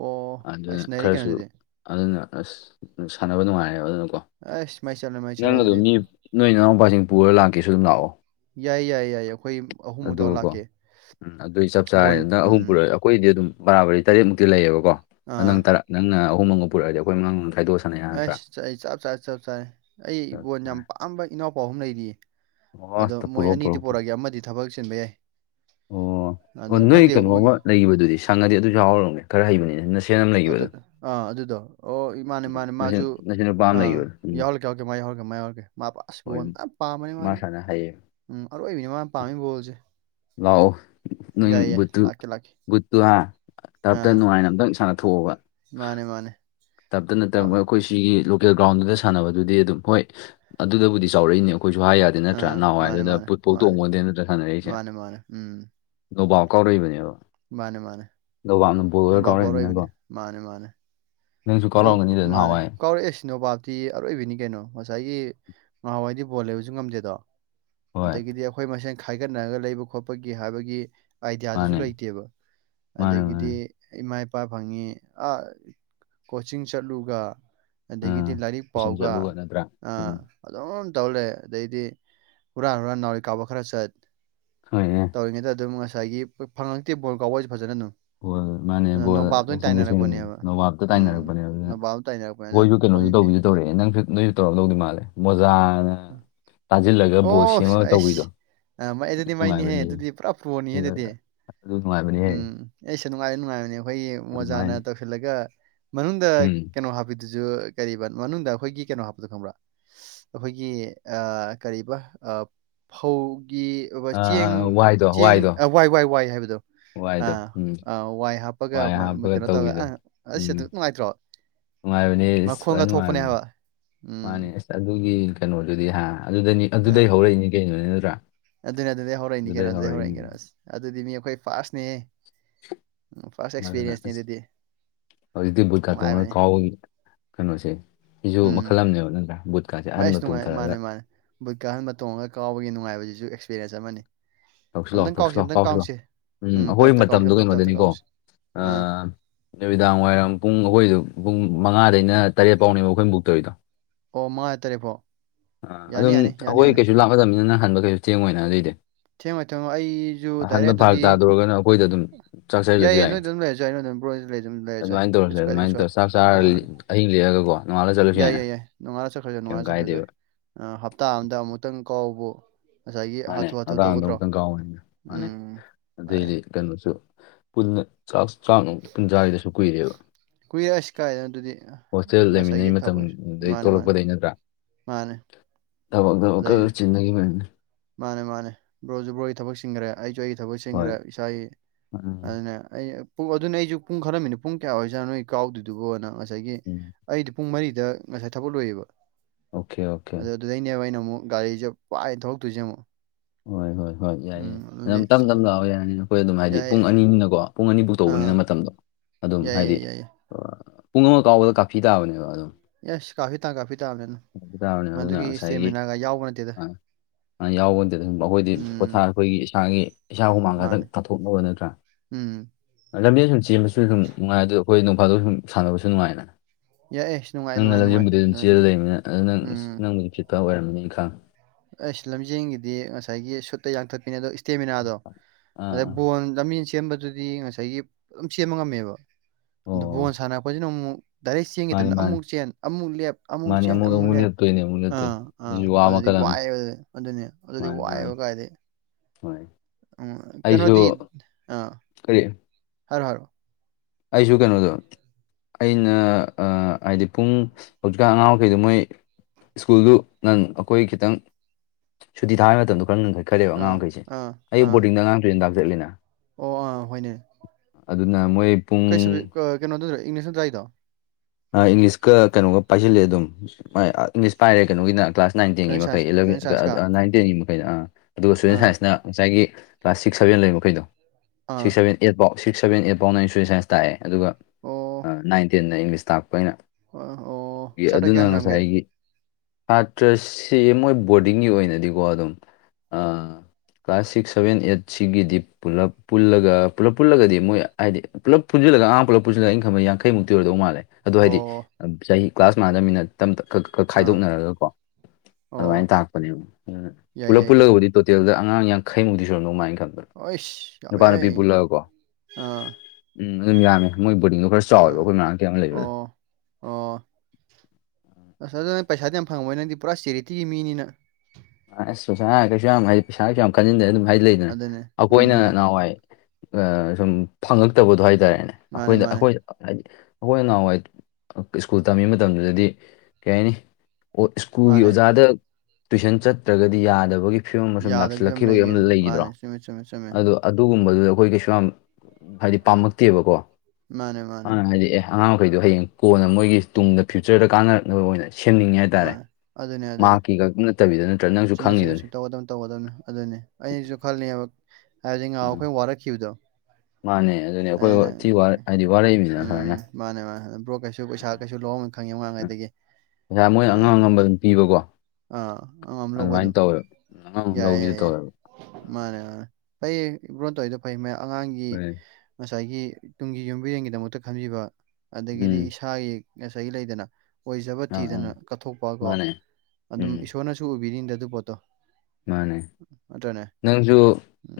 ꯑꯣ ꯑꯁ ꯑꯗꯨꯅ ꯅꯩꯔꯦ ꯀꯩꯅꯣ ꯈꯔꯁꯨ ꯑꯗꯨꯗꯤ ꯑꯗꯨꯅ ꯁꯥꯟꯅꯕ ꯅꯨꯡꯉꯥꯏꯔꯦꯕ ꯑꯗꯨꯅꯀꯣ ꯑꯁ ꯃꯥꯏ ꯆꯠꯂꯦ ꯃꯥꯏ ꯆꯠꯂꯦ ꯅꯪ ꯑꯗꯨꯗꯤ ꯑꯗꯨꯝ ꯃꯤ ꯅꯣꯏ ꯅꯅꯥꯎ ꯄꯥꯁꯤꯡ ꯄꯨꯔ ꯂꯥꯛꯀꯦꯁꯨ ꯑꯗꯨꯝ ꯂꯥꯛꯑꯣ ꯌꯥꯏ ꯌꯥꯏ ꯌꯥꯏ ꯑꯩꯈꯣꯏ ꯑꯍꯨꯝꯃꯨꯛ ꯇꯧꯔ ꯑꯗꯨꯀꯣ ꯂꯥꯛꯀꯦ ꯎꯝ ꯑꯗꯨꯏ ꯆꯞ ꯕꯣꯟ ꯆꯥꯔꯦ ꯅꯪ ꯑꯍꯨꯝ ꯎꯝ ꯄꯨꯔꯛꯑ ꯑꯈꯣꯏꯗꯤ ꯑꯗꯨꯝ ꯕꯥꯕꯔꯤ ꯇꯔꯠꯃꯨꯛꯇꯤ ꯂꯩꯌꯦꯕꯀꯣ ꯑꯥ ꯅꯪꯅ ꯑꯍꯨꯝ ꯑꯃꯒ ꯄꯨꯛꯑꯗꯤ ꯑꯩꯈꯣꯏ ꯃꯉꯥꯡꯗꯝ ꯈꯥꯏꯗꯣꯛꯑ ꯁꯥꯟꯅ ꯌꯥꯗ꯭ꯔꯥ ꯑꯁ ꯑꯩ ꯆꯞ ꯆꯥ ꯆꯞ ꯆꯥꯔꯦ ꯑꯩ ꯕꯣꯟ ꯌꯥꯝ ꯄꯥꯝꯕ ꯏꯅꯥꯎꯄꯥꯥꯎ ꯑꯍꯨꯝ ꯂꯩꯔꯤꯌꯦ ꯑꯣ ꯑꯗꯣ ꯃꯣꯏ ꯄꯨꯔꯛꯑꯣ ꯑꯅꯤꯗꯤ ꯄꯨꯔꯛꯑꯣ ꯄꯨꯔꯛꯑꯒꯦ ꯑꯃꯗꯤ ꯊꯕꯛ ꯆꯤꯟꯕ ꯌꯥꯏ ꯑꯣ ꯑꯗꯣ ꯑꯣ ꯅꯣꯏ ꯈꯪꯗꯦ ꯀꯩꯅꯣꯝꯃ ꯂꯩꯈꯤꯕꯗꯨꯗꯤ ꯁꯪꯉꯗꯤ ꯑꯗꯨ ꯌꯥꯎꯍꯥꯟ ꯂꯛꯑꯣꯅꯦ ꯈꯔ ꯍꯩꯕꯅꯤꯅꯦ ꯅꯁꯤꯟ ꯑꯗꯨ ꯑꯥ ꯑꯗꯨꯗꯣ ꯑꯣ ꯏꯃꯥꯅꯦ ꯃꯥꯅꯦ ꯅꯆꯦ ꯃꯥꯁꯨ ꯅꯆꯦ ꯅꯨꯄꯥ ꯑ ꯑꯃ ꯂꯩꯈꯤꯕꯗꯣ ꯎꯝ ꯌꯥꯎꯍꯜꯂꯛꯀ‌ꯦ ꯌꯥꯎꯍꯜꯂꯛꯀ‌ꯦ ꯃꯥ ꯌꯥꯎꯍꯜꯂꯛꯀ‌ꯦ ꯃꯥ ꯌꯥꯎꯍꯜꯂꯛꯀ‌ꯦ ꯃꯥ ꯄ ꯑꯁ ꯍꯣꯏ ꯕ‌ꯣꯟ ꯄ ꯄꯥꯝꯕꯅꯦ ꯃꯥ ꯃꯥꯅꯤ ꯁꯥꯟꯅ ꯍꯩꯌꯦ ꯎꯝ ꯑꯔꯣꯏꯕꯤꯅꯤ ꯃꯥꯅ ꯄꯥꯝꯃꯤ ꯕꯣꯜꯁꯦ ꯂꯥꯛꯑꯣ ꯅꯣꯏ ꯌꯥꯏ ꯌꯥꯏ ꯕꯨꯠꯇꯨ ꯂꯥꯛꯀꯦ ꯂꯥꯛꯀꯦ ꯕꯨꯨꯠꯇꯨ ꯍꯥꯥ ꯇꯞꯇ ꯑꯥ ꯅꯨꯡꯉꯥꯏꯅ ꯑꯝꯇꯪ ꯁꯥꯟꯅ ꯊꯣꯛꯑꯣꯕ ꯃꯥꯅꯦ ꯃꯥꯅꯦ ꯇꯞꯇ ꯑꯥ ꯅꯠꯇꯕ ꯑꯩꯈꯣꯏ ꯁꯤꯒꯤ ꯂꯣꯀꯦꯜ ꯒ꯭ꯔꯥꯎꯟꯗꯨꯗ ꯁꯥꯟꯅꯕꯗꯨꯗꯤ ꯑꯗꯨꯝ ꯍꯣꯏ ꯑꯗꯨꯗꯕꯨꯗꯤ ꯆꯥꯎꯔꯛꯏꯅꯦ ꯑꯩꯈꯣꯏꯁꯨ ꯍꯥꯏ ꯌꯥꯔꯦ ꯅꯠꯇ꯭ꯔ ꯅꯍꯋꯥꯏꯗꯨꯗ ꯕꯨꯠꯐꯥꯎ ꯇꯣꯡꯄ‌ꯣꯟꯇ‌ꯦ ꯅꯠꯇ꯭ꯔ ꯁꯥꯟꯅꯔꯛꯏꯁꯦ ꯃꯥꯅ‌ꯦ ꯎꯝ ꯅꯣꯕꯥꯞ ꯀꯥꯎꯔꯛꯏꯕꯅꯦꯕ ꯃꯥꯅꯦ ꯃꯥꯅꯦ ꯅꯣꯕꯥꯞꯅ ꯕꯣꯜ ꯑꯣꯏꯔ ꯅꯣꯕꯥꯞ ꯀꯥꯎꯔꯛꯏꯕꯅꯤ ꯀꯥꯎꯔꯛꯏꯅꯤꯅꯀꯣ ꯃꯥꯅꯦ ꯃꯥꯅꯦ ꯑꯗꯣ ꯃꯥꯅꯦ ꯀꯧꯔꯛꯑꯦ ꯑꯁ ꯅꯣꯕꯥꯞ ꯇꯤ ꯑꯔꯣꯏꯕꯤꯅꯤ ꯀꯩꯅꯣ ꯉꯁꯥꯏꯒꯤ ꯉꯍꯥꯟꯋꯥꯏꯗꯤ ꯕꯣꯜ ꯂꯩꯕꯁꯨ ꯉꯝꯗꯦꯗꯣ ꯍꯣꯏ ꯑꯗꯒꯤꯗꯤ ꯑꯩꯈꯣꯏ ꯑꯩꯈꯣꯏ ꯃꯁꯦꯟ ꯈꯥꯏꯒꯠꯅꯔꯒ ꯂꯩꯕ ꯈꯣꯠꯄꯒꯤ ꯍꯥꯏꯕꯒꯤ ꯑꯥꯏꯗꯤꯌꯥꯗꯨꯁꯨ ꯃꯥꯅꯦ ꯂꯩꯇꯦꯕ ꯃꯥꯅꯦ ꯑꯗꯒꯤꯗꯤ ꯃꯥꯅꯦ ꯏꯃꯥ ꯏꯄꯥ ꯐꯪꯉꯤ ꯑ ꯀꯣꯆꯤꯡ ꯆꯠꯂꯨꯒ ꯑꯥ ꯑꯗꯒꯤꯗꯤ ꯂꯥꯏꯔꯤꯛ ꯇꯨꯏꯁꯟ ꯄꯥꯎꯒ ꯆꯠꯂꯨꯕ ꯅꯠꯇ꯭ꯔꯥ ꯎꯝ ꯑꯗꯨꯝ ꯇꯧꯔ ꯂꯩꯔꯦ ꯑꯗꯩꯗꯤ ꯍꯨꯔꯥꯟ ꯍꯨꯔꯥꯟ ꯅꯥꯎꯔꯤ ꯀꯥꯞꯄ ꯈꯔ ꯆꯠ ꯍꯣꯏꯅꯦ ꯇꯧꯔꯤꯉꯩꯗ ꯑꯗꯨꯝ ꯉꯁꯥꯏꯒꯤ ꯐꯪꯉꯛꯇꯦ ꯕꯣꯜ ꯀꯥꯎꯕꯁꯦ ꯐꯖꯅ ꯑꯗꯨꯝ ꯍ‌ꯣ ꯃꯥꯅ‌ꯦ ꯕ‌ꯣꯜ ꯅꯣꯕꯥꯞꯇ ꯑꯣꯏꯅ ꯇꯥꯏꯅꯔꯛꯄꯅꯦꯕ [unintelligible] ꯅ‌ꯣꯕꯥꯞ ꯎꯝ ꯇꯥꯏꯅꯔꯛꯄꯅꯦ ꯑꯗꯨꯅ ꯅꯣꯕꯥꯞ ꯇꯥꯏꯅꯔꯛꯄꯅꯤꯅ ꯑꯩꯈꯣꯏꯁꯨ ꯀꯩꯅꯣꯁꯨ ꯍꯧꯖꯤꯛꯇꯤ ꯇꯧꯕꯤ ꯇꯧꯔꯛꯑꯦ ꯅꯪꯁꯨ ꯅꯣꯏꯁꯨ ꯇꯧꯔꯛꯑꯝꯗꯧꯗꯤ ꯃꯥꯜꯂꯦ ꯃꯣꯖꯥꯅ ꯇꯥꯁꯤꯜꯂꯒ ꯕꯣꯜ ꯑꯣ ꯁꯦꯝꯃꯒ ꯇꯧꯕꯤꯗꯣ ꯑꯩꯁ ꯑ ꯃꯩ ꯊꯤ ꯑꯗꯨꯗꯤ ꯃꯩꯅꯤꯍꯦ ꯅꯨꯡꯉꯥꯏꯕꯅꯤ ꯑꯗꯨꯗꯤ ꯄ꯭ꯔ‌ꯣꯅꯤꯍꯦ ꯑꯗꯨꯗꯤ ꯑꯗꯨꯒ ꯑꯗꯨ ꯅꯨꯡꯉꯥꯏꯕꯅꯤꯍꯦ ꯎꯝ ꯑꯩꯁꯨ ꯅꯨꯡꯉꯥꯏ ꯅꯨꯡꯉꯥꯏꯕꯅꯦ ꯑꯩꯈꯣꯏꯒꯤ ꯃ‌ꯣꯖꯥꯅ ꯑꯗꯨꯃꯥꯏꯅ ꯇꯧꯁꯤꯜꯂꯒ ꯃꯅꯨꯡꯗ ꯎꯝ ꯀꯩꯅꯣ ꯍꯥꯞꯄꯤ ꯑꯗꯨꯁꯨ ꯀꯔꯤꯕ ꯃꯅꯨꯡꯗ ꯑꯩꯈꯣꯏꯒꯤ ꯀꯩꯅꯣ ꯍꯥꯞꯄꯗꯣ ꯈꯪꯕ꯭ꯔꯥ ꯑꯩꯈꯣꯏꯒꯤ ꯑ ꯀꯔꯤꯕ ꯑ ꯐꯧꯒꯤ ꯑ ꯑ ꯆꯦꯡ ꯋꯥꯏꯗꯣ ꯆꯦꯡ ꯋꯥꯏꯗꯣ ꯋꯥꯏ ꯋꯥꯏ ꯋꯥꯏ ꯍꯥꯏꯕꯗꯣ ꯋꯥꯏꯗꯣ ꯑꯥ ꯎꯝ ꯑ ꯋꯥꯏ ꯍꯥꯞꯄꯒ ꯋꯥꯏ ꯍꯥꯞꯄꯒ ꯀꯩꯅꯣ ꯇꯧꯔꯒ ꯇꯧꯕꯤꯗꯣ ꯑ ꯑꯁ ꯎꯝ ꯑꯗꯨꯝ ꯅꯨꯡꯉꯥꯏꯇ꯭ꯔꯣ ꯅꯨꯡꯉꯥꯏꯕꯅꯦ ꯑꯁ ꯐꯖꯅ ꯃꯈꯣꯡꯒ ꯊꯣꯛꯄꯅꯦ ꯅꯨꯡꯉꯥꯏꯕꯅꯦ ꯍꯥꯏꯕ ꯎꯝ ꯃꯥꯅꯦ ꯑꯁ ꯑꯗꯨꯒꯤ ꯀꯩꯅꯣꯗꯨꯗꯤ ꯍꯥ ꯑꯗꯨꯗꯅꯤ ꯑꯗꯨꯗꯩ ꯍꯧꯔꯛꯏꯅꯤ ꯀꯩꯅꯣꯅꯤ ꯅꯠꯇ꯭ꯔꯥ ꯑꯗꯨꯅꯦ ꯑꯗꯨꯗꯩ ꯍꯧꯔꯛꯏꯅꯤ ꯀꯩꯅꯣ ꯑꯗꯨꯗꯩ ꯍꯧꯔꯛꯏꯅꯤ ꯀꯩꯅꯣ ꯑꯁ ꯑꯗꯨꯗꯤ ꯃꯤ ꯑꯩꯈꯣꯏ ꯐꯥꯔ꯭ꯁꯅꯦꯍ‌ꯦ ꯑꯗꯨꯅ ꯑꯁ ꯍꯧꯖꯤꯛꯇꯤ ꯕꯨꯠꯀꯥ ꯇꯣꯡꯉꯒ ꯅꯨꯡꯉꯥꯏꯕꯅꯤ ꯀꯥꯎꯕꯒꯤ ꯀꯩꯅꯣꯁꯦ ꯏꯁꯨ ꯃꯈꯜ ꯎꯝ ꯑꯃꯅꯦꯕ ꯅꯠꯇ꯭ꯔꯥ ꯕꯨꯠꯀꯥꯁꯦ ꯑꯍꯟꯕ ꯇꯣꯡꯊꯔꯛꯒ ꯕꯨꯠꯀꯥ ꯑꯍꯟꯕ ꯇꯣꯡꯉꯒ ꯀꯥꯎꯕꯒꯤ ꯅꯨꯡꯉꯥꯏꯕꯁꯤꯁꯨ ꯑꯦꯛꯁꯄꯤꯔꯦꯟꯁ ꯑꯃꯅꯤ ꯇꯧꯁꯤ ꯂꯥꯎ ꯑꯝꯇꯪ ꯇꯧꯁꯤ ꯀꯥꯎꯁꯦ ꯂꯥꯎ ꯑꯝꯇꯪ ꯀꯥꯎꯁꯤ ꯂꯥꯎ ꯀꯥꯎꯁꯦ ꯎꯝ ꯑꯩꯈꯣꯏ ꯇꯞꯇ ꯀꯥꯎꯁꯤ ꯃꯇꯝꯗꯣ ꯑꯝꯇ ꯇꯞꯇ ꯀꯩꯅꯣꯗꯅꯤꯀꯣ ꯀꯥꯎꯁꯤ ꯑꯥ ꯅꯨꯃꯤꯗꯥꯡ ꯋꯥꯏꯔꯝ ꯄꯨꯡ ꯑꯩꯈꯣꯏꯗꯨ ꯄꯨꯡ ꯃꯉꯥꯗꯩꯅ ꯇꯔꯦꯠ ꯐꯥꯎꯅꯤꯕ ꯑꯩꯈꯣꯏ ꯕꯨꯛ ꯇꯧꯔꯤꯗꯣ ꯑꯣ ꯃꯉꯥ ꯇꯔꯦꯠꯐꯥꯎ ꯌꯥꯅꯤ ꯑꯗꯨꯝ ꯌꯥꯅꯤ ꯌꯥꯅꯤ ꯑꯩꯈꯣꯏ ꯌꯥꯅꯤ ꯀꯩꯁꯨ ꯂꯥꯞꯅꯗꯕꯅꯤꯅ ꯅꯪ ꯍꯟꯕ ꯀꯩꯁꯨ ꯊꯦꯡꯉꯣꯏꯅ ꯑꯗꯨꯏꯗꯤ ꯊꯦꯡꯉ‌ꯣꯏ ꯊꯦꯡꯉ‌ꯣꯏ ꯑꯩ ꯖꯨ ꯗꯥꯏꯔꯦ ꯍꯟꯕ ꯐꯔꯛ ꯑꯗꯨꯗꯤ ꯇꯥꯗꯣꯔꯒꯅ ꯑꯩꯈꯣꯏꯗ ꯑꯗꯨꯝ ꯆꯥꯛ ꯆꯥꯁꯤꯜꯂꯁꯨ ꯌꯥꯏꯌꯦ ꯌꯥꯏ ꯅꯣꯏꯗ ꯑꯗꯨꯝ ꯂꯩꯔꯁꯨ ꯌꯥꯏ ꯅꯣꯏꯗ ꯑꯗꯨꯝ ꯕ꯭ꯔꯣ ꯅ‌ꯣꯏꯗꯨꯝ ꯂꯩꯔꯁꯨ ꯌꯥꯏ ꯑꯗꯨꯃꯥꯏꯅ ꯇꯧꯔꯁꯦ ꯀꯩꯁꯨ ꯀꯥꯏꯗꯦ ꯑꯗꯨꯃꯥꯏꯅ ꯀꯩꯁꯨ ꯇꯧꯔ ꯀꯥꯏꯗꯦ ꯆꯥꯛ ꯑ ꯆꯥꯔ ꯂꯤ- ꯑꯍꯤꯡ ꯂꯦꯛꯑꯒꯀꯣ ꯅꯣꯡꯉꯥꯜꯂ ꯆꯠꯂꯁꯨ ꯌꯥꯏ ꯌꯥꯏꯅ ꯌꯥꯏ ꯌꯥꯏ ꯅꯣꯡꯉꯥꯜꯂ ꯆꯠꯈ꯭ꯔꯁꯨ ꯌꯥꯏ ꯀꯩꯝ ꯅꯣꯡꯉꯥꯜꯂ ꯆꯠꯈ꯭ꯔꯁꯨ ꯀꯥꯏꯗꯦꯕ ꯌꯥꯏ ꯍꯞꯇꯥ ꯑ ꯑꯃꯗ ꯑꯃꯨꯛꯇꯪ ꯀꯥꯎꯕꯨ ꯉꯁꯥꯏꯒꯤ ꯍꯥꯊꯨ ꯑꯗꯥꯥꯡꯗ ꯇꯧꯒꯗ꯭ꯔꯣ ꯑꯃꯨꯛꯇꯪ ꯀꯥꯎꯋꯦꯅ ꯃꯥꯅꯤ ꯎꯝ ꯑꯗꯨꯏꯗꯤ ꯀꯩꯅꯣꯁꯨ ꯄꯨꯟꯅ ꯆꯥꯛ ꯆꯥꯛ ꯅꯨꯡ ꯄꯨꯟ ꯖꯥꯔꯤꯗꯁꯨ ꯀꯨꯏꯔꯦꯕ ꯀꯨꯏꯔꯦ ꯑꯁ ꯀꯥꯏꯗꯅꯣ ꯑꯗꯨꯗꯤ ꯍꯣꯁꯇꯦꯜ ꯉꯁꯥꯏꯒꯤ ꯂꯩꯃꯤꯟꯅꯩ ꯊꯕꯛ ꯃꯇꯝꯗꯩ ꯃꯥꯅꯦ ꯃꯥꯅꯦ ꯇꯣꯂꯛꯄꯗꯩ ꯅꯠꯇ꯭ꯔꯥ ꯃꯥꯅꯦ ꯊꯕꯛ ꯗꯕꯛ ꯒ ꯑꯗꯩ ꯆꯤꯟꯅꯒꯤꯕꯩꯅꯤ ꯃꯥꯅꯦ ꯃꯥꯅꯦ ꯕ꯭ꯔꯣꯁꯨ ꯕꯣꯒꯤ ꯊꯕꯛꯁꯤ ꯆꯤꯡꯈ꯭ꯔꯦ ꯑꯩꯁꯨ ꯑꯩꯒꯤ ꯊꯕꯛ ꯍꯣꯏ ꯆꯤꯡꯈ꯭ꯔꯦ ꯏꯁꯥꯒꯤ ꯎꯝ ꯑꯗꯨꯅ ꯑꯩ ꯄꯨꯡ ꯑꯗꯨꯅ‌ꯦ ꯑꯩꯖꯨ ꯄꯨꯡ ꯈꯜꯂꯝꯃꯤꯅ‌ꯦ ꯄꯨꯡ ꯀꯌꯥ ꯑꯣꯏꯖꯥꯠꯅ‌ꯣ ꯑꯩ ꯀꯥꯎꯗꯣꯏꯗꯨꯕꯣꯅ ꯉꯁꯥꯏꯒꯤ ꯎꯝ ꯑꯩꯗꯤ ꯄꯨꯡ ꯃꯔꯤꯗ ꯉꯁꯥꯏ ꯊꯕꯛ ꯂꯣꯏꯌꯦꯕ ꯑꯣꯀꯦ ꯑꯣꯀꯦ ꯑꯗꯣ ꯑꯗꯨꯗꯩꯅꯦꯕ ꯑꯩꯅ ꯑꯃꯨꯛ ꯒꯥꯔꯤꯁꯦ ꯄꯥꯏ ꯊꯧꯔꯛꯇꯣꯏꯁꯦ ꯃꯨꯛ ꯍꯣꯏ ꯍꯣꯏ ꯍꯣꯏ ꯌꯥꯏ ꯌꯥꯏ ꯑꯗꯨꯝ ꯇꯝ ꯇꯞꯅ ꯂꯥꯛꯑꯣ ꯌꯥꯅꯤ ꯅꯈꯣꯏ ꯑꯗꯨꯝ ꯍꯥꯏꯗꯤ ꯌꯥꯏꯌꯦ ꯄꯨꯡ ꯑꯅꯤꯅꯀꯣ ꯄꯨꯡ ꯑꯅꯤ ꯕꯨꯛ ꯇꯧꯕꯅꯤꯅ ꯑꯥ ꯃꯇꯝꯗꯣ ꯑꯗꯨꯝ ꯌꯥꯏꯌꯦ ꯍꯥꯏꯗꯤ ꯌꯥꯏꯌꯦ ꯄꯨꯡ ꯑꯃ ꯀꯥꯎꯕꯗ ꯀꯥꯐꯤ ꯇꯥꯕꯅꯦꯕ ꯑꯗꯨꯝ ꯑꯦꯁ ꯀꯥꯐꯤ ꯇꯥ ꯀꯥꯐꯤ ꯇꯥꯕꯅꯤꯗꯨꯝ ꯀꯥꯐꯤ ꯇꯥꯕꯅꯦꯕ ꯑꯗꯨꯅ ꯃꯗꯨꯒꯤ ꯏꯁꯇꯦꯃꯤꯅꯥꯒ ꯌꯥꯎꯕ ꯅꯠꯇꯦꯗ ꯑꯥ ꯌꯥꯎꯕꯗꯤ ꯑꯩꯈꯣꯏꯗꯤ ꯎꯝ ꯄꯣꯊꯥꯔꯛꯄꯒꯤ ꯏꯁꯥꯒꯤ ꯏꯁꯥ ꯍꯨꯃꯥꯡ ꯈꯇꯪ ꯃꯥꯅꯦ ꯇꯥꯊꯣꯛꯅꯕ ꯅꯠꯇ꯭ꯔꯥ ꯎꯝ ꯂꯝꯖ‌ꯩꯜ ꯁꯨꯝ ꯆꯦꯟꯕꯁꯨ ꯑꯗꯨꯝ ꯅꯨꯡꯉꯥꯏ ꯑꯗꯣ ꯑꯩꯈꯣꯏ ꯅꯣꯡꯐꯥꯗꯣꯛ ꯁꯨꯝ ꯁꯥꯟꯅꯕꯁꯨ ꯅꯨꯡꯉꯥꯏꯗꯅ ꯌꯥꯏ ꯑꯦꯁ ꯅꯨꯡꯉꯥꯏ ꯅꯪꯅ ꯅꯨꯡꯉꯥꯏ ꯂꯝꯖ‌ꯦꯜꯕꯨꯗꯤ ꯑꯗꯨꯝ ꯆꯦꯜꯂ ꯅꯨꯡꯉꯥꯏ ꯂꯩꯕꯅꯤꯅ ꯑꯗꯨ ꯅꯪ ꯑꯁ ꯎꯝ ꯅꯪꯕꯨꯗꯤ ꯐꯤꯠꯄ ꯑꯣꯏꯔꯝꯃꯅꯤ ꯑꯩ ꯈꯪ ꯑꯩꯁ ꯂꯝꯖꯦꯟꯒꯤꯗꯤ ꯉꯁꯥꯏꯒꯤ ꯁꯨꯠꯇ ꯌꯥꯡꯊꯛꯄꯤꯅꯤ ꯑꯗꯣ ꯏꯁ ꯇꯦꯃꯤꯅꯥꯗꯣ ꯑꯥ ꯑꯗꯩ ꯑꯥ ꯕꯣꯟ ꯂꯝꯖꯦꯟ ꯆ‌ꯦꯟꯕꯗꯨꯗꯤ ꯉꯁꯥꯏꯒꯤ ꯗꯨꯝ ꯆ‌ꯦꯟꯕ ꯉꯝꯃꯦꯕ ꯑꯗꯨ ꯕꯣꯟ ꯑꯣ ꯁꯥꯟꯅꯔꯛꯄꯁꯤꯅ ꯑꯃꯨꯛ ꯗꯥꯏꯔꯦꯛ ꯃꯥꯅꯤ ꯆꯦꯟꯈꯤꯗꯕꯅ ꯃꯥꯅꯤ ꯑꯃꯨꯛ ꯆꯦꯟ ꯑꯃꯨꯛ ꯂꯦꯞ ꯑꯃꯨꯛ ꯃꯥꯅꯤ ꯆꯦꯟ ꯑꯃꯨꯛ ꯂꯦꯞ ꯂꯦꯞꯇꯣꯏꯅꯦ ꯑꯃꯨꯛ ꯑꯥ ꯂꯦꯞꯇꯣꯏꯅꯦ ꯑꯥ ꯁꯤꯁꯨ ꯋꯥ ꯑꯗꯨꯗꯤ ꯃꯈꯜ ꯑꯃꯅꯤ ꯋꯥꯏꯑꯦꯕ ꯑꯗꯨꯅꯤ ꯑꯗꯨꯗꯤ ꯃꯥꯅꯤ ꯋꯥꯏꯑꯦꯕ ꯃꯥꯅꯤ ꯀꯥꯏꯗꯩ ꯍꯣꯏ ꯎꯝ ꯑꯩꯁꯨ ꯀꯩꯅꯣꯗꯤ ꯑꯥ ꯀꯔꯤ ꯍꯥꯏꯔ‌ꯣ ꯍꯥꯏꯔꯣ ꯑꯩꯖꯨ ꯀꯩꯅꯣꯗ‌ꯣ ꯑꯩꯅ ꯑꯥ ꯍꯥꯏꯗꯤ ꯄꯨꯡ ꯍꯧꯖꯤꯛꯀꯥꯟ ꯑꯉꯥꯡ ꯃꯈꯩꯗꯣ ꯃꯣꯏ ꯁ꯭ꯀꯨꯜꯗꯨ ꯅꯪ ꯑꯩꯈꯣꯏ ꯈꯤꯇꯪ ꯁꯨꯇꯤ ꯊꯥꯕ ꯃꯇꯝꯗꯣ ꯈꯔ ꯉꯟꯈꯠ ꯈꯜꯂꯦꯕ ꯑꯥ ꯑꯉꯥꯡ ꯃꯈꯩꯁꯦ ꯑꯥ ꯑꯩ ꯑꯥ ꯕꯣꯔꯗꯤꯡꯗ ꯑꯉꯥꯡ ꯇꯨꯏꯁꯟ ꯇꯥꯛ ꯆꯠꯂꯤꯅ ꯑꯣ ꯑꯥ ꯍꯣꯏꯅꯦ ꯑꯗꯨꯅ ꯃꯣꯏ ꯄꯨꯡ ꯀꯩ ꯁꯕ‌ꯦꯛ ꯑꯥ ꯀꯩꯅꯣꯗꯨꯔꯥ ꯏꯪꯂꯤꯁ ꯅ ꯇꯥꯛꯏꯗ‌ꯣ ꯏꯪꯂꯤꯁꯀ ꯀꯩꯅꯣꯒ ꯄꯥꯏꯁꯤꯜꯂꯦ ꯑꯗꯨꯝ ꯏꯪꯂꯤꯁ ꯄꯥꯏꯔꯦ ꯀꯩꯅꯣꯒꯤꯅ ꯀ꯭ꯂꯥꯁ ꯅꯥꯏꯟ ꯇꯦꯟꯒꯤ ꯁꯣꯁꯦꯜ ꯁꯥꯏꯟꯁ ꯃꯈꯩ ꯑꯦꯂꯕꯦꯟ ꯁꯣꯁꯦꯜ ꯁꯥꯏꯟꯁꯀ ꯑꯥ ꯅꯥꯏꯟ ꯇꯦꯟꯒꯤ ꯃꯈꯩꯅ ꯑꯥ ꯑꯗꯨꯒ ꯁꯨꯖ‌ꯦꯜ ꯑꯥ ꯁꯥꯏꯟꯁꯅ ꯉꯁꯥꯏꯒꯤ ꯀ꯭ꯂꯥꯁ ꯁꯤꯛꯁ ꯁꯚꯦꯟ ꯂꯩꯕ ꯃꯈꯩꯗꯣ ꯑꯥ six seven eight four six seven eight ꯐꯥꯎꯅ ꯑꯩ ꯁꯨꯁ‌ꯦꯜ ꯁꯥꯏꯟꯁ ꯇꯥꯛꯑꯦ ꯑꯗꯨꯒ ꯑ, ꯑꯣ ꯅꯥꯏꯟ ꯇꯦꯟꯅ ꯏꯪꯂꯤꯁ ꯇꯥꯛꯄ ꯑꯩꯅ ꯑꯣ ꯁꯕꯖꯦꯛ ꯑꯗꯨꯅ ꯀꯌꯥꯝ ꯌꯥꯝꯒꯦ ꯉꯁꯥꯏꯒꯤ ꯁꯥꯇ꯭ꯔ ꯁꯤ ꯃꯣꯏ ꯕꯣꯔꯗꯤꯡꯒꯤ ꯑꯣꯏꯅꯗꯤꯀꯣ ꯑꯗꯨꯝ ꯀ꯭ꯂꯥꯁ ꯁꯤꯛꯁ ꯁꯚꯦꯟ ꯑꯩꯠꯁꯤꯒꯤꯗꯤ ꯄꯨꯂꯞ ꯄꯨꯜꯂꯒ ꯄꯨꯂꯞ ꯄꯨꯜꯂꯒꯗꯤ ꯃꯣꯏ ꯍꯥꯏꯗꯤ ꯄꯨꯂꯞ ꯄꯨꯟꯜꯂꯒ ꯑꯥ ꯄꯨꯂꯞ ꯄꯨꯟꯜꯂ ꯑ ꯈꯝꯕꯩ ꯌꯥꯡꯩꯃꯨꯛꯇ ꯑꯣꯏꯔꯗꯧ ꯃꯥꯂꯦ ꯑꯗꯨ ꯍꯥꯏꯗꯤ ꯑꯣ ꯆꯍꯤ ꯀ꯭ꯂꯥꯁ ꯃꯥꯟꯅꯕꯃꯤꯅ ꯑꯥ ꯈꯥꯏꯗꯣꯛꯅꯔꯒ ꯀꯣ ꯑꯣ ꯑꯗꯨꯃꯥꯏꯅ ꯇꯥꯛꯔꯄꯅꯦꯕ ꯑꯗꯨ ꯌꯥꯏ ꯄꯨꯂꯞ ꯌꯥꯏ ꯌꯥꯏ ꯄꯨꯜꯂꯒꯕꯨꯗꯤ ꯇꯣꯇꯦꯜꯗ ꯑꯉꯥꯡ ꯌꯥꯡꯩꯃꯨꯛꯇꯤ ꯁꯨ ꯅꯣꯡꯃꯥꯏꯅ ꯈꯪꯗ꯭ꯔꯥ ꯑꯣꯏꯣꯏꯁ ꯌꯥꯃꯦ ꯑ ꯎꯝ ꯑꯗꯨꯝ ꯌꯥꯝꯃꯦ ꯃꯣꯏꯕꯨꯔꯤꯗ ꯑ ꯑꯣ ꯑꯣ ꯑꯁ ꯑꯗꯨ ꯅꯪ ꯄꯩꯁꯥꯗꯤ ꯌꯥꯝ ꯐꯪꯉꯝꯃ‌ꯣꯏ ꯅꯪꯗꯤ ꯄꯨꯔꯥ ꯆꯦꯔꯤꯇꯤꯒꯤ ꯃꯤꯅꯤꯅ ꯑ ꯑꯁ ꯄꯩꯁꯥ ꯀꯩꯁꯨ ꯌꯥꯝ ꯍꯥꯏꯗꯤ ꯄꯩꯁꯥꯏꯁꯨ ꯌꯥꯝ ꯈꯟꯖꯤꯟꯗꯔ‌ꯦ ꯗꯨꯝ ꯍꯥꯏꯗꯤ ꯂꯩꯗꯅ ꯑꯗꯨꯅꯦ ꯑꯩꯈꯣꯏꯅ ꯎꯝ ꯅꯍꯥꯟꯋꯥꯏ ꯁꯨꯝ ꯐꯪꯉꯛꯇꯕꯗꯣ ꯍꯥꯏꯇꯥꯔꯦꯅꯦ ꯃꯥꯅꯦ ꯑꯩꯈꯣꯏꯗ ꯃꯥꯅꯦ ꯑꯩꯈꯣꯏ ꯍꯥꯏꯗꯤ ꯑꯩꯈꯣꯏ ꯅꯍꯥꯟꯋꯥꯏ ꯁ꯭ꯀꯨꯜ ꯇꯝꯃꯤ ꯃꯇꯝꯗꯨꯗꯗꯤ ꯀꯩ ꯍꯥꯏꯅꯤ ꯑꯣ ꯁ꯭ꯀꯨꯜꯒꯤ ꯃꯥꯅꯦ ꯑꯣꯖꯥꯗ ꯇꯨꯏꯁꯟ ꯆꯠꯇ꯭ꯔꯒꯗꯤ ꯌꯥꯗꯕꯒꯤ ꯐꯤꯕꯝ ꯑꯃ ꯁꯨꯝ ꯌꯥꯗꯕ ꯐꯤꯕꯝ ꯂꯥꯛꯁꯤꯜꯂꯛꯈꯤꯕꯒꯤ ꯑꯃ ꯂꯩꯒꯤꯕꯅꯦ ꯂꯩꯈꯤꯗ꯭ꯔꯣ ꯃꯥꯅꯦ ꯆꯨꯝꯃꯦ ꯆꯨꯝꯃꯦ ꯆꯨꯝꯃꯦ ꯑꯣ ꯑꯗꯨꯒꯨꯝꯕꯗꯨꯗ ꯑꯩꯈꯣꯏ ꯀꯩꯁꯨ ꯌꯥꯝ ꯍꯥꯏꯗꯤ ꯄꯥꯝꯃꯛꯇꯦꯕꯀꯣ ꯃꯥꯅꯦ ꯃꯥꯅꯦ ꯍꯥꯏꯗꯤ ꯑꯦ ꯑꯉꯥꯡ ꯃꯈꯩꯗꯣ ꯍꯌꯦꯡ ꯀꯣꯟꯅ ꯃꯣꯏꯒꯤ ꯇꯨꯡꯗ ꯐ꯭ꯌꯨꯆꫪꯗ ꯀꯥꯟꯅꯔꯛꯅꯕ ꯑꫭꯏꯅ ꯁꯦꯝꯅꯤꯡꯉꯦ ꯍꯥꯏꯇꯥꯔꯦ ꯃꯥꯅꯦ ꯑꯗꯨꯅꯦ ꯑꯗꯨꯅꯦ ꯃꯥꯛꯀꯤ ꯈꯛ ꯅꯠꯇꯕꯤꯗꯅ ꯆꯨꯝꯃꯦ ꯆꯨꯝꯃꯦꯁ ꯇꯧꯒꯗꯕꯅꯤ ꯇꯧꯒꯗꯕꯅꯤ ꯑꯗꯨꯅꯤ ꯑꯩꯩꯅꯁꯨ ꯈꯜꯂꯤꯕ ꯍꯥꯏꯕꯗꯤ ꯉꯍꯧ ꯎꯝ ꯑꯈꯣꯏꯅ ꯋꯥꯔꯛꯈꯤꯕꯗꯣ ꯃꯥꯅꯦ ꯑꯗꯨꯅꯦ ꯑꯩꯈꯣꯏ ꯑꯗꯨꯅ ꯊꯤ ꯋꯥꯔꯛ ꯍꯥꯏꯗꯤ ꯋꯥꯔꯛꯏꯅꯤꯅ ꯁꯃꯥꯏꯅ ꯎꯝ ꯃꯥꯅꯦ ꯃꯥꯅꯦ ꯕ꯭ꯔꯣ ꯀꯩꯁꯨ ꯄꯩꯁꯥ ꯀꯩꯁꯨ ꯂꯣꯡ ꯈꯪꯉꯤ ꯎꯝ, ꯑꯉꯥꯡꯉꯩꯗꯒꯤ ꯄꯩꯁꯥ ꯃꯣꯏꯅ ꯑꯉꯝ ꯑꯥ ꯑꯉꯝꯕ ꯑꯗꯨꯝ ꯄꯤꯕꯀꯣ ꯑ ꯑꯉꯝ ꯉꯝ ꯂꯧꯕ ꯑꯗꯨꯃꯥꯏꯅ ꯑꯗꯨꯝ ꯇꯧꯋꯦꯕ ꯑꯉꯥꯡ ꯑꯃ ꯌꯥꯏ ꯂꯧꯕꯤꯗꯨ ꯌꯥꯏ ꯌꯥꯏ ꯇꯧꯋꯦꯕ ꯃꯥꯅꯦ ꯃꯥꯅꯦ ꯐꯩ ꯏꯕ꯭ꯔꯣꯣꯟꯇꯗꯣ ꯐꯩ ꯑꯉꯥꯡꯒꯤ ꯍꯣꯏ ꯉꯁꯥꯏꯒꯤ ꯇꯨꯡꯒꯤ ꯌꯨꯝꯕꯤꯔꯡꯒꯤꯗꯃꯛꯇ ꯈꯟꯕꯤꯕ ꯑꯗꯒꯤꯗꯤ ꯎꯝ ꯏꯁꯥꯒꯤ ꯉꯁ ꯂꯩꯗꯅ ꯑꯣꯏꯖꯕ ꯑꯥ ꯑꯥ ꯊꯤꯗꯅ ꯀꯠꯊꯣꯛꯄ ꯀꯣ ꯃꯥꯅꯦ ꯑꯗꯨꯝ ꯎꯝ ꯏꯁꯣꯔꯅ ꯎꯕꯤꯔꯤꯟꯗ ꯑꯗꯨ ꯄꯣꯠꯇꯣ ꯃꯥꯅꯦ ꯅꯠꯇ꯭ꯔꯅꯦ ꯅꯪꯁꯨ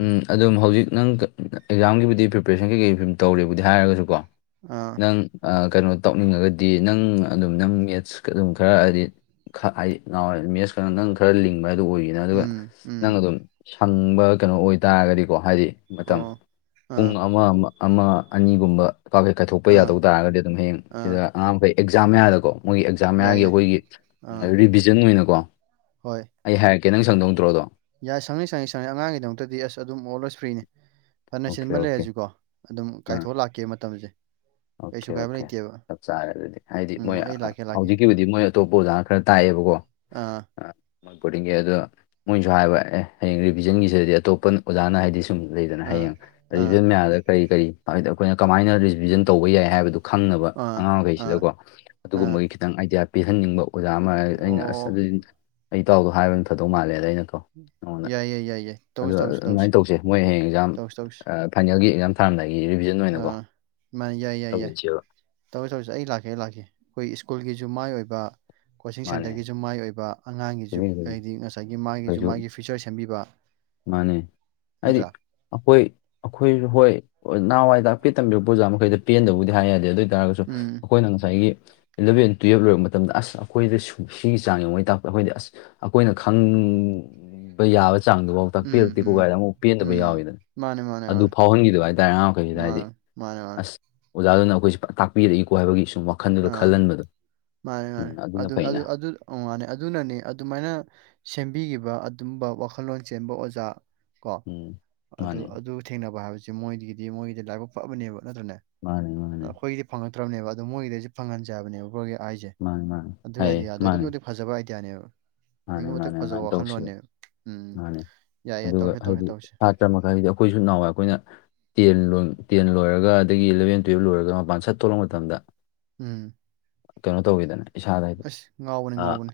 ꯎꯝ ꯑꯗꯨꯝ ꯍꯧꯖꯤꯛ ꯅꯪ ꯑꯦꯛꯖꯥꯝꯒꯤꯕꯨꯗꯤ ꯄ꯭ꯔꯤꯄꯦꯔꯦꯁꯟ ꯀꯩꯀꯩ ꯁꯨꯝ ꯇꯧꯔꯦꯕꯨꯗꯤ ꯍꯥꯏꯔꯒꯁꯨ ꯀꯣ ꯑꯥ ꯅꯪ ꯀꯩꯅꯣ ꯇꯧꯅꯤꯡꯉꯒꯗꯤ ꯅꯪ ꯑꯗꯨꯝ ꯅꯪ ꯃꯦꯠꯁ ꯑꯗꯨꯝ ꯈꯔ ꯍꯥꯏꯗꯤ ꯃꯦꯁ ꯈꯔ ꯅꯪ ꯈꯔ ꯂꯤꯡꯕ ꯍꯥꯏ ꯑꯗꯨ ꯑꯣꯏꯒ ꯑꯗꯨꯒ ꯎꯝ ꯅꯪ ꯎꯝ ꯑꯗꯨꯝ ꯁꯪꯕ ꯀꯩꯅꯣ ꯑꯣꯏꯇꯥꯥꯔꯒꯗꯤꯀꯣ ꯍꯥꯏꯗꯤ ꯃꯇꯝ ꯑꯣ ꯄꯨꯡ ꯑꯥ ꯑꯃ ꯑꯃ ꯑꯅꯤꯒꯨꯝꯕ ꯀꯥꯐꯩ ꯀꯥꯏꯊꯣꯛꯄ ꯑꯥ ꯌꯥꯗꯧ ꯇꯥꯔꯒꯗꯤ ꯑꯗꯨꯝ ꯍꯌꯦꯡ ꯁꯤꯗ ꯑꯥ ꯑꯉꯥꯡ ꯃꯈꯩ ꯑꯦꯛꯖꯥꯝ ꯃꯌꯥꯗꯀꯣ ꯃꯣꯏꯒꯤ ꯑꯦꯛꯖꯥꯝ ꯌꯥꯏ ꯃꯌꯥꯒꯤ ꯌꯥꯏ ꯑꯈꯣꯏꯒꯤ ꯑꯥ ꯔꯤꯚꯤꯖꯟ ꯑꯣꯏꯅꯀꯣ ꯍꯣꯏ ꯑꯩ ꯍꯥꯏꯔꯛꯀꯦ ꯅꯪ ꯁꯪꯗꯧꯅꯇ꯭ꯔꯣꯗꯣ ꯌꯥꯏ ꯁꯪꯅꯤ ꯁꯪꯅꯤ ꯁꯪꯅꯤ ꯑꯉꯥꯡꯒꯤꯗꯃꯛꯇꯗꯤ ꯑꯁ ꯑꯗꯨꯝ ꯑꯣꯜꯋꯦꯁ ꯐ꯭ꯔꯤꯅꯤ ꯐꯅ ꯑꯣꯀꯦ ꯆꯤꯟꯕ ꯑꯣꯀꯦ ꯂꯩꯔꯁꯨꯀꯣ ꯑꯗꯨꯝ ꯑꯥ ꯀꯥꯏꯊꯣꯛ ꯑ ꯂꯥꯛꯀꯦ ꯃꯇꯝꯁꯦ ꯑꯣꯀꯦ ꯀꯩꯁꯨ ꯀꯥꯏꯕ ꯑꯣꯀꯦ ꯂꯩꯇꯦꯕ ꯆꯞ ꯆꯥꯔꯦ ꯑꯗꯨꯗꯤ ꯍꯥꯏꯗꯤ ꯎꯝ ꯃꯣꯏ ꯑꯩ ꯂꯥꯛꯀꯦ ꯂꯥꯛꯀꯦ ꯍꯧꯖꯤꯛꯀꯤꯕꯨꯗꯤ ꯃꯣꯏ ꯑꯇꯣꯞꯄ ꯑꯣꯖꯥꯅ ꯈꯔ ꯇꯥꯛꯑꯦꯕꯀꯣ ꯑꯥ ꯕꫭꫪꯗꯤꯡꯒꯤ ꯑꯗꯣ ꯃꯣꯏꯅꯁꯨ ꯍꯥꯏꯕ ꯑꯦ ꯍꯌꯦꯡ ꯔꯤꯚꯤꯖꯟꯒꯤꯁꯤꯗꯗꯤ ꯑꯇꯣꯞꯄ ꯑꯣꯖꯥꯅ ꯍꯥꯏꯗꯤ ꯁꯨꯝ ꯂꯩꯗꯅ ꯑꯥ ꯍꯌꯦꯡ ꯑꯥ ꯔꯤꯚꯤꯖꯟ ꯃꯌꯥꯝꯗ ꯀꯔꯤ ꯀꯔꯤ ꯍꯥꯏꯗꯤ ꯑꯩꯈꯣꯏꯅ ꯀꯃꯥꯏꯅ ꯔꯤꯚꯤꯖꯟ ꯇꯧꯕ ꯌꯥꯏ ꯍꯥꯏꯕꯗꯨ ꯈꯪꯅꯕ ꯑꯥ ꯑꯉꯥꯡ ꯑꯥ ꯃꯈꯈꯩꯁꯤꯗꯀꯣ ꯑꯥ ꯑꯗꯨꯒꯨꯝꯕꯒꯤ ꯈꯤꯇꯪ ꯑꯥꯏꯗꯤꯌꯥ ꯄꯤꯍꯟꯅꯤꯡꯕ ꯑꯣꯖꯥ ꯑꯃ ꯑꯩꯅ ꯑꯣ ꯑꯁ ꯑꯗꯨꯏ ꯑꯩ ꯏꯇꯥꯎꯗꯣ ꯍꯥꯏꯕꯅ ꯊꯥꯗꯧ ꯃꯥꯜꯂꯦꯗ ꯑꯩꯅꯀꯣ ꯅꯉꯣꯟꯗ ꯌꯥꯏ ꯌꯥꯏ ꯌꯥꯏ ꯌꯥꯏ ꯑꯗꯨ ꯇꯧꯁꯤ ꯇꯧꯁꯤ ꯇꯧꯁꯤ ꯑꯗꯨꯃꯥꯏꯅ ꯇꯧꯁꯦ ꯃꯣꯏ ꯍꯌꯦꯡ ꯑꯦꯛꯖꯥꯝ ꯇꯧꯁꯤ ꯇꯧꯁꯤ ꯑ ꯐꯥꯏꯅꯦꯜꯒꯤ ꯑꯦꯛꯖꯥꯝ ꯊꯥꯝꯗꯥꯏꯒꯤ ꯔꯤꯚꯤꯖꯟ ꯑꯣꯏꯅꯀꯣ ꯑꯥ ꯃꯥꯅꯤ ꯌꯥꯏ ꯌꯥꯏ ꯌꯥꯏ ꯇꯧꯁꯤꯟꯁꯦꯕ ꯇꯧꯁꯤ ꯇꯧꯁꯤ ꯑꯩ ꯂꯥꯛꯀꯦ ꯑꯩ ꯂꯥꯛꯀꯦ ꯑꯩꯈꯣꯏ ꯏꯁ꯭ꯀꯨꯜꯒꯤꯁꯨ ꯃꯥꯏ ꯑꯣꯏꯕ ꯀꯣꯆꯤꯡ ꯃꯥꯅꯦ ꯁꯦꯟꯇꫪꯒꯤꯁꯨ ꯃꯥꯏ ꯑꯣꯏꯕ ꯑꯉꯥꯡꯒꯤꯁꯨ ꯍꯧꯖꯤꯛ ꯍꯥꯏꯗꯤ ꯉꯁꯥꯏꯒꯤ ꯃꯥꯒꯤꯁꯨ ꯑꯩꯈꯣꯏꯁꯨ ꯃꯥꯒꯤ ꯐ꯭ꯌꯨꯆꫪ ꯁꯦꯝꯕꯤꯕ ꯃꯥꯅꯦ ꯍꯥꯏꯗꯤ ꯅꯠꯇ꯭ꯔꯥ ꯑꯩꯈꯣꯏ ꯑꯩꯈꯣꯏꯁꯨ ꯍꯣꯏ ꯅꯍꯥꯟꯋꯥꯏꯗꯥꯛꯄꯤ ꯇꯝꯕꯤꯕ ꯄꯨꯖꯥ ꯃꯈꯩꯗꯨ ꯄꯦꯟꯗꯕꯕꯨꯗꯤ ꯍꯥꯏ ꯌꯥꯗꯦ ꯑꯗꯨ ꯑꯣꯏ ꯇꯔꯒꯁꯨ ꯎꯝ ꯑꯩꯈꯣꯏꯅ ꯉꯁꯥꯏꯒꯤ ꯑꯦꯂꯕꯦꯟ ꯇꯨꯌꯦꯜꯕ ꯂꯣꯏꯦꯔꯛ ꯃꯇꯝꯗ ꯑꯁ ꯑꯩꯈꯣꯏꯁꯨ ꯁꯤꯒꯤ ꯆꯥꯡ ꯌꯦꯡꯉꯩ ꯇꯥꯛꯄꯗ ꯑꯩꯈꯣꯏꯗꯤ ꯑꯁ ꯑꯩꯈꯣꯏꯅ ꯈꯪꯕ ꯌꯥꯕ ꯆꯥꯡꯗꯨꯐꯥꯎ ꯎꯝ ꯎꯝ ꯇꯛꯄꯤꯔꯛꯇꯦꯀꯣꯒꯥꯏꯗ ꯑꯃꯨꯛ ꯄꯦꯟꯗꯕ ꯎꯝ ꯌꯥꯎꯋꯤꯗꯅ ꯃꯥꯅꯦ ꯃꯥꯅꯦ ꯑꯗꯨ ꯃꯥꯅꯦ ꯐꯥꯎꯍꯟꯈꯤꯗꯕ ꯍꯥꯏꯇꯥꯔꯦ ꯑꯉꯥꯡ ꯃꯈꯩꯁꯤꯗ ꯍꯥꯏꯗꯤ ꯃꯥꯅꯦ ꯃꯥꯅꯦ ꯃꯥꯅꯦ ꯑꯁ ꯑꯣꯖꯥꯗꯨꯅ ꯑꯩꯈꯣꯏꯁꯦ ꯐꯖ ꯇꯥꯛꯄꯤꯔꯛꯏꯀꯣ ꯍꯥꯏꯕꯒꯤ ꯁꯨꯝ ꯋꯥꯈꯜꯗꯨꯗ ꯑꯥ ꯈꯜꯍꯟꯕꯗꯣ ꯃꯥꯅꯦ ꯃꯥꯅꯦ ꯎꯝ ꯑꯗꯨꯅ ꯑꯗꯨ ꯑꯗꯨ ꯐꯩꯅ ꯑꯗꯨ ꯑꯣ ꯃꯥꯅꯤ ꯑꯗꯨꯅꯅꯤ ꯑꯗꯨꯃꯥꯏꯅ ꯁꯦꯝꯕꯤꯈꯤꯕ ꯑꯗꯨꯝꯕ ꯋꯥꯈꯜꯂꯣꯟ ꯆꯦꯟꯕ ꯑꯣꯖꯥ ꯀꯣ ꯎꯝ ꯑꯗꯨ ꯃꯥꯅꯦ ꯑꯗꯨ ꯊꯦꯡꯅꯕ ꯍꯥꯏꯕꯁꯤ ꯃꯣꯏꯗꯒꯤꯗꯤ ꯃꯣꯏꯒꯤꯗꯤ ꯂꯥꯏꯕꯛ ꯐꯕꯅꯦꯕ ꯅꯠꯇ꯭ꯔꯅꯦ ꯃꯥꯅꯦ ꯃꯥꯅꯦ ꯑꯩꯈꯣꯏꯒꯤꯗꯤ ꯐꯪꯉꯛꯇ꯭ꯔꯕꯅꯦꯕ ꯑꯗꫭ ꯃꯣꯏꯒꯤꯗꯗꯤ ꯐꯪꯍꯟꯖꯕꯅꯦꯕ [unintelligible] ꯍꯥꯏꯁꯦ ꯃꯥꯅꯦ ꯃꯥꯅꯦ ꯑꯗꯨꯒꯤ ꯍꯥꯏꯌꯦ ꯑꯥꯏꯗꯤꯌꯥꯗꯣ ꯑꯗꯨꯛꯀꯤ ꯃꯥꯅꯦ ꯃꯇꯤꯛ ꯐꯖꯕ ꯑꯥꯏꯗꯤꯌꯥꯅꯦꯕ ꯑꯗꯨꯛꯀꯤ ꯃꯥꯅꯦ ꯃꯥꯅꯦ ꯃꯇꯤꯛ ꯐꯖꯕ ꯑꯗꯨꯃꯥꯏꯅ ꯇꯧꯁꯦꯕ ꯋꯥꯈꯜꯂꯣꯟꯅꯦꯕ ꯎꯝ ꯌꯥꯏ ꯌꯥꯏ ꯇꯧꯔꯁꯦ ꯇꯧꯔꯁꯦ ꯇꯧꯔꯁꯤ [unintelligible] ꯑꯈꫭꯏꯁꯨ ꯅꯍꯥꯋꯥꯏ ꯑꯈꯣꯏꯅ ꯇꯦꯟ ꯂ ꯇꯦꯟ ꯂꯣꯏꯔꯒ ꯑꯗꯒꯤ ꯏꯂꯕꯦꯟ ꯇꯨꯌꯦꯜꯕ ꯂꯣꯏꯔꯒ ꯃꯄꯥꯟ ꯁꯠ ꯊꯣꯛꯂꯛ ꯃꯇꯝꯗ ꯎꯝ ꯀꯩꯅꯣ ꯇꯧꯋꯤꯗꯅꯦ ꯑ ꯉꯥꯎꯕꯅꯤ ꯉꯥꯎꯕꯅꯤ